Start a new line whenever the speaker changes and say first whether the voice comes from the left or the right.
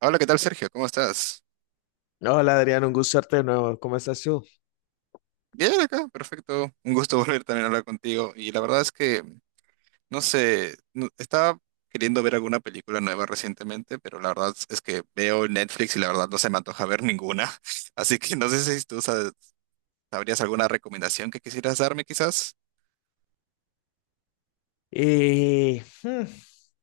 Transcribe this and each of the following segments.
right: Hola, ¿qué tal, Sergio? ¿Cómo estás?
left: Hola Adrián, un gusto verte de nuevo. ¿Cómo estás tú?
right: Bien acá, perfecto. Un gusto volver también a hablar contigo. Y la verdad es que, no sé, estaba queriendo ver alguna película nueva recientemente, pero la verdad es que veo Netflix y la verdad no se me antoja ver ninguna. Así que no sé si tú sabrías alguna recomendación que quisieras darme, quizás.
left: Eh, hmm,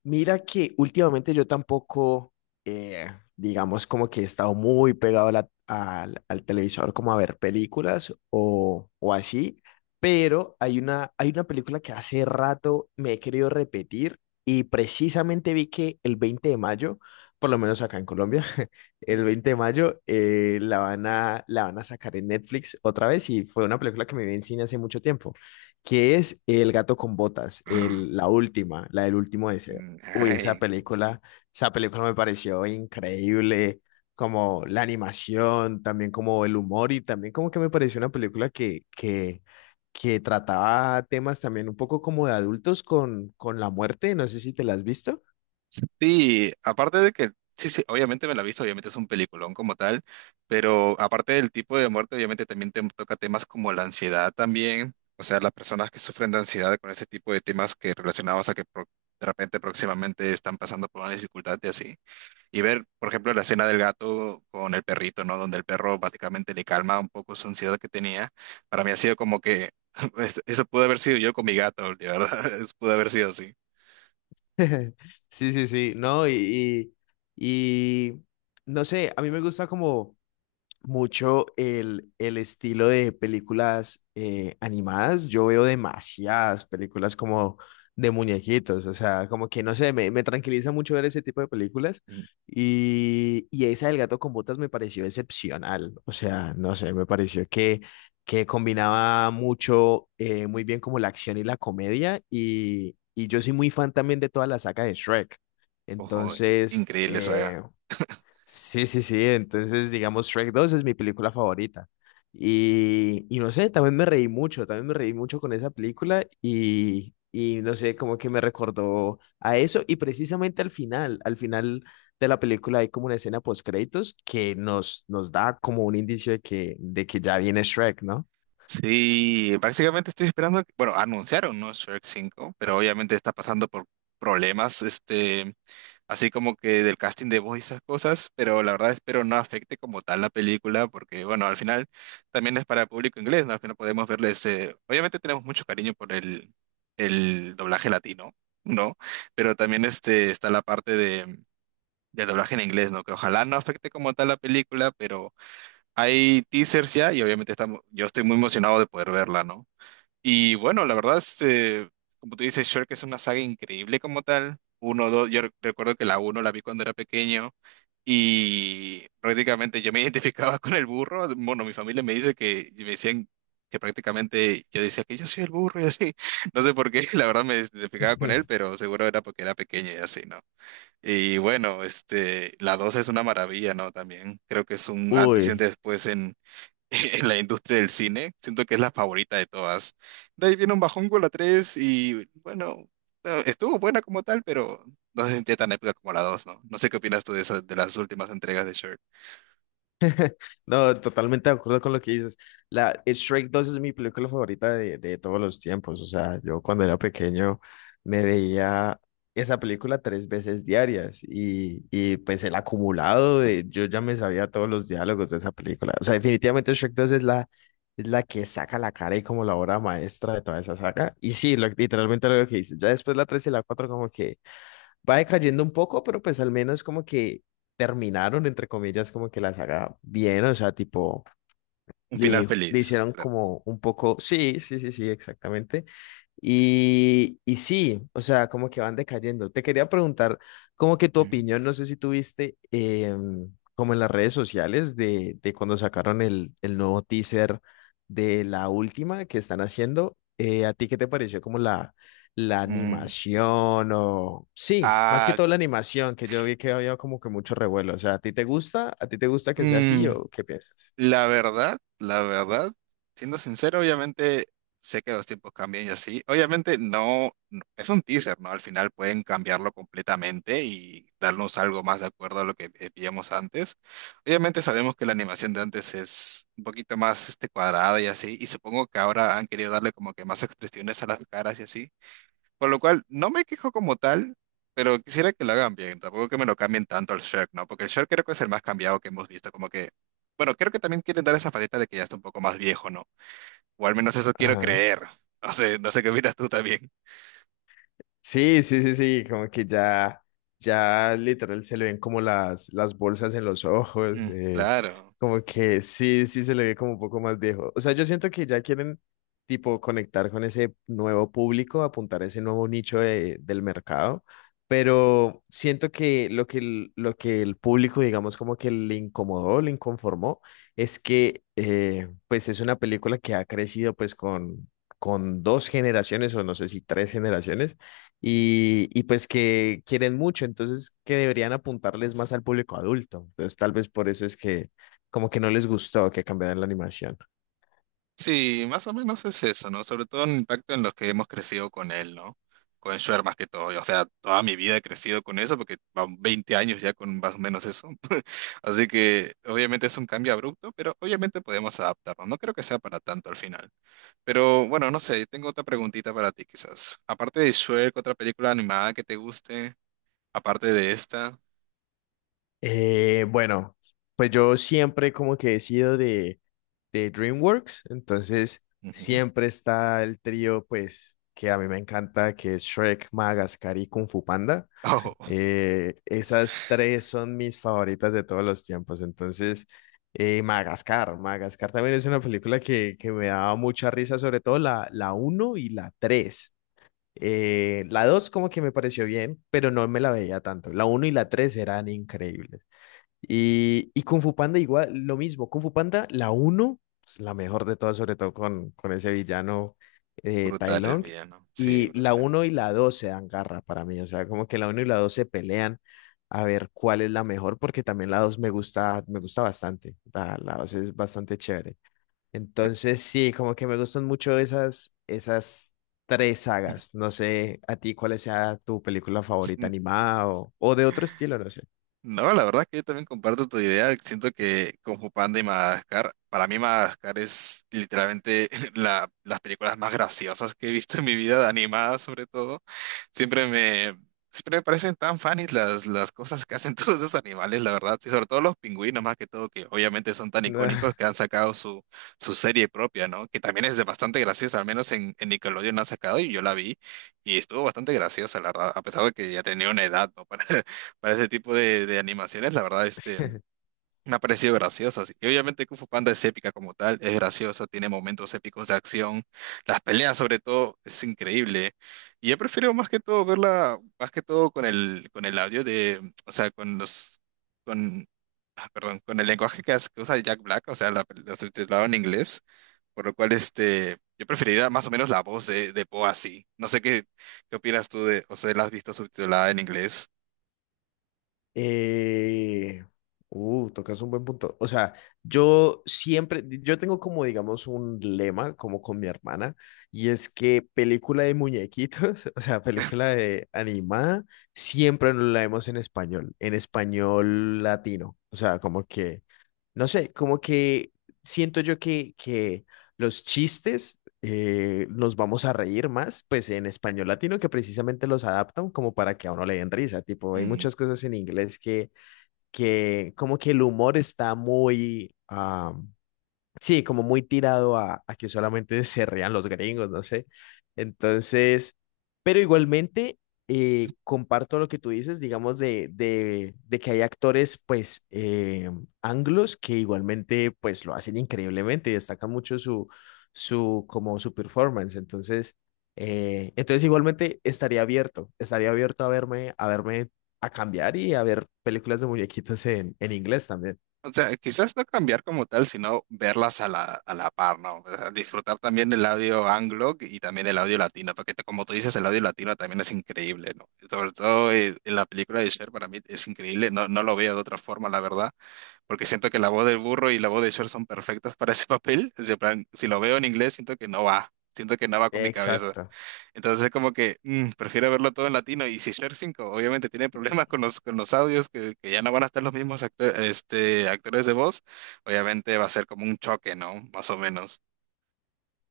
left: mira que últimamente yo tampoco, eh, digamos como que he estado muy pegado al televisor como a ver películas o así, pero hay una película que hace rato me he querido repetir y precisamente vi que el 20 de mayo, por lo menos acá en Colombia, el
right: Mm.
left: 20 de mayo la van a sacar en Netflix otra vez y fue una película que me vi en cine hace mucho tiempo, que es El gato con botas, la última, la del último deseo.
right: Mm,
left: Uy,
right: ay.
left: esa película me pareció increíble, como la animación, también como el humor y también como que me pareció una película que trataba temas también un poco como de adultos con la muerte, no sé si te la has visto.
right: Sí, aparte de que, sí, sí, obviamente me la he visto, obviamente es un peliculón como tal, pero aparte del tipo de muerte, obviamente también te toca temas como la ansiedad también, o sea, las personas que sufren de ansiedad con ese tipo de temas que relacionados a que de repente próximamente están pasando por una dificultad y así. Y ver, por ejemplo, la escena del gato con el perrito, ¿no? Donde el perro básicamente le calma un poco su ansiedad que tenía. Para mí ha sido como que, eso pudo haber sido yo con mi gato, de verdad, pudo haber sido así.
left: Sí, sí, sí, no, y no sé, a mí me gusta como mucho el estilo de películas animadas. Yo veo demasiadas películas como de muñequitos, o sea, como que no sé, me tranquiliza mucho ver ese tipo de películas y esa del gato con botas me pareció excepcional, o sea, no sé, me pareció que combinaba mucho, muy bien como la acción y la comedia y yo soy muy fan también de toda la saga de Shrek,
right: Ojo,
left: entonces.
right: increíble saga.
left: Sí, sí, sí. Entonces, digamos, Shrek 2 es mi película favorita. Y no sé, también me reí mucho, también me reí mucho con esa película y no sé, como que me recordó a eso. Y precisamente al final de la película hay como una escena post-créditos que nos da como un indicio de que ya viene Shrek, ¿no?
right: Sí, básicamente estoy esperando, bueno, anunciaron, ¿no? Shrek cinco, pero obviamente está pasando por problemas, este, así como que del casting de voz y esas cosas, pero la verdad espero no afecte como tal la película, porque bueno, al final también es para el público inglés, ¿no? Al final podemos verles, obviamente tenemos mucho cariño por el doblaje latino, ¿no? Pero también este, está la parte de, del doblaje en inglés, ¿no? Que ojalá no afecte como tal la película, pero... Hay teasers ya y obviamente estamos, yo estoy muy emocionado de poder verla, ¿no? Y bueno, la verdad, este, como tú dices, Shrek es una saga increíble como tal. Uno, dos, yo recuerdo que la uno la vi cuando era pequeño y prácticamente yo me identificaba con el burro. Bueno, mi familia me dice que, y me decían que prácticamente yo decía que yo soy el burro y así. No sé por qué, la verdad me identificaba con él, pero seguro era porque era pequeño y así, ¿no? Y bueno, este, la 2 es una maravilla, ¿no? También creo que es un antes y un
left: Uy.
right: después en la industria del cine. Siento que es la favorita de todas. De ahí viene un bajón con la 3 y bueno, estuvo buena como tal, pero no se sentía tan épica como la dos, ¿no? No sé qué opinas tú de esas, de las últimas entregas de Shrek.
left: No, totalmente de acuerdo con lo que dices. Shrek 2 es mi película favorita de todos los tiempos. O sea, yo cuando era pequeño me veía esa película tres veces diarias y pues el acumulado de yo ya me sabía todos los diálogos de esa película. O sea, definitivamente Shrek 2 es la que saca la cara y como la obra maestra de toda esa saga. Y sí, literalmente lo que dices. Ya después la 3 y la 4 como que va decayendo un poco, pero pues al menos como que terminaron, entre comillas, como que la saga bien, o sea, tipo,
right: Un final
left: le
right: feliz,
left: hicieron
right: claro.
left: como un poco, sí, sí, sí, sí, exactamente. Y sí, o sea, como que van decayendo. Te quería preguntar, como que tu
right: Ujú.
left: opinión, no sé si tuviste como en las redes sociales de cuando sacaron el nuevo teaser de la última que están haciendo, ¿a ti qué te pareció como la
right: Mm,
left: animación o... Sí, más que
right: Ah,
left: todo la animación, que yo vi que había como que mucho revuelo. O sea, ¿a ti te gusta? ¿A ti te gusta que sea así
right: mm,
left: o qué piensas?
right: La verdad, siendo sincero, obviamente sé que los tiempos cambian y así. Obviamente no, es un teaser, ¿no? Al final pueden cambiarlo completamente y darnos algo más de acuerdo a lo que veíamos antes. Obviamente sabemos que la animación de antes es un poquito más este, cuadrada y así, y supongo que ahora han querido darle como que más expresiones a las caras y así. Por lo cual, no me quejo como tal, pero quisiera que lo hagan bien. Tampoco que me lo cambien tanto al Shrek, ¿no? Porque el Shrek creo que es el más cambiado que hemos visto. Como que, bueno, creo que también quieren dar esa faceta de que ya está un poco más viejo, ¿no? O al menos eso quiero
left: Ajá.
right: creer. No sé, no sé qué opinas tú también.
left: Sí, sí, sí, sí, como que ya literal se le ven como las bolsas en los ojos,
right: Mm, claro.
left: como que sí, sí se le ve como un poco más viejo. O sea, yo siento que ya quieren tipo conectar con ese nuevo público, apuntar a ese nuevo nicho del mercado, pero siento que lo que el público, digamos, como que le incomodó, le inconformó, es que pues es una película que ha crecido pues con dos generaciones o no sé si tres generaciones y pues que quieren mucho, entonces que deberían apuntarles más al público adulto. Entonces tal vez por eso es que como que no les gustó que cambiaran la animación.
right: Sí, más o menos es eso, ¿no? Sobre todo el impacto en los que hemos crecido con él, ¿no? Con Schwer más que todo. O sea, toda mi vida he crecido con eso porque van 20 años ya con más o menos eso. Así que obviamente es un cambio abrupto, pero obviamente podemos adaptarnos. No creo que sea para tanto al final. Pero bueno, no sé, tengo otra preguntita para ti quizás. Aparte de Shrek, otra película animada que te guste, aparte de esta.
left: Bueno, pues yo siempre como que he sido de DreamWorks, entonces
right: Ujú.
left: siempre está el trío pues que a mí me encanta, que es Shrek, Madagascar y Kung Fu Panda.
right: Oh,
left: Esas tres son mis favoritas de todos los tiempos. Entonces, Madagascar también es una película que me daba mucha risa, sobre todo la uno y la 3. La 2 como que me pareció bien, pero no me la veía tanto. La uno y la 3 eran increíbles. Y Kung Fu Panda igual, lo mismo. Kung Fu Panda, la uno es la mejor de todas, sobre todo con ese villano, Tai
right: brutal el
left: Lung.
right: villano. Sí,
left: Y la
right: brutal.
left: uno y la 2 se dan garra para mí. O sea, como que la uno y la dos se pelean a ver cuál es la mejor, porque también la 2 me gusta bastante. La 2 es bastante chévere. Entonces, sí, como que me gustan mucho esas tres sagas. No sé a ti cuál sea tu película favorita animada o de otro estilo, no sé.
right: No, la verdad que yo también comparto tu idea. Siento que como Panda y Madagascar, para mí Madagascar es literalmente las películas más graciosas que he visto en mi vida, animadas sobre todo. Siempre me, siempre me parecen tan funny las cosas que hacen todos esos animales, la verdad. Y sobre todo los pingüinos, más que todo, que obviamente son tan icónicos que han sacado su, serie propia, ¿no? Que también es de bastante graciosa, al menos en Nickelodeon la han sacado y yo la vi. Y estuvo bastante graciosa, la verdad, a pesar de que ya tenía una edad, ¿no? para ese tipo de animaciones, la verdad, este, me ha parecido graciosa. Sí. Y obviamente Kung Fu Panda es épica como tal, es graciosa, tiene momentos épicos de acción, las peleas sobre todo, es increíble. Y yo prefiero más que todo verla, más que todo con el, audio de, o sea, con, ah, perdón, con el lenguaje que, que usa Jack Black, o sea, la, subtitulado en inglés, por lo cual, este, yo preferiría más o menos la voz de, Poe así. No sé qué opinas tú de, o sea, la has visto subtitulada en inglés.
left: Eh, tocas un buen punto. O sea, yo tengo como, digamos, un lema, como con mi hermana, y es que película de muñequitos, o sea, película de animada, siempre nos la vemos en español latino. O sea, como que no sé, como que siento yo que los chistes nos vamos a reír más, pues en español latino que precisamente los adaptan como para que a uno le den risa, tipo, hay muchas cosas en inglés que como que el humor está muy, sí, como muy tirado a que solamente se rían los gringos, no sé. Entonces, pero igualmente comparto lo que tú dices, digamos, de que hay actores, pues, anglos que igualmente, pues, lo hacen increíblemente y destacan mucho como su performance. Entonces, igualmente estaría abierto a verme, a cambiar y a ver películas de muñequitos en inglés también.
right: O sea, quizás no cambiar como tal, sino verlas a la par, ¿no? O sea, disfrutar también del audio anglo y también del audio latino, porque como tú dices, el audio latino también es increíble, ¿no? Sobre todo en la película de Cher para mí es increíble, no, no lo veo de otra forma, la verdad, porque siento que la voz del burro y la voz de Cher son perfectas para ese papel. Es de plan, si lo veo en inglés, siento que no va, siento que no va con mi cabeza.
left: Exacto.
right: Entonces es como que prefiero verlo todo en latino. Y si Share 5 obviamente tiene problemas con los, audios, que ya no van a estar los mismos este, actores de voz, obviamente va a ser como un choque, ¿no? Más o menos.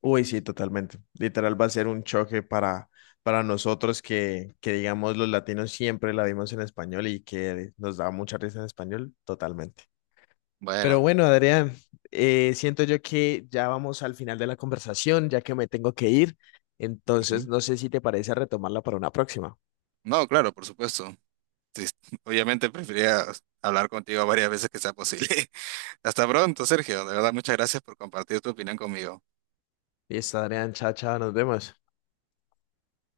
left: Uy, sí, totalmente. Literal va a ser un choque para nosotros que, digamos, los latinos siempre la vimos en español y que nos da mucha risa en español, totalmente. Pero
right: Bueno,
left: bueno, Adrián, siento yo que ya vamos al final de la conversación, ya que me tengo que ir. Entonces,
right: ujú.
left: no sé si te parece retomarla para una próxima.
right: No, claro, por supuesto. Sí, obviamente preferiría hablar contigo varias veces que sea posible. Hasta pronto, Sergio. De verdad, muchas gracias por compartir tu opinión conmigo.
left: Listo, Adrián, chao, chao, nos vemos.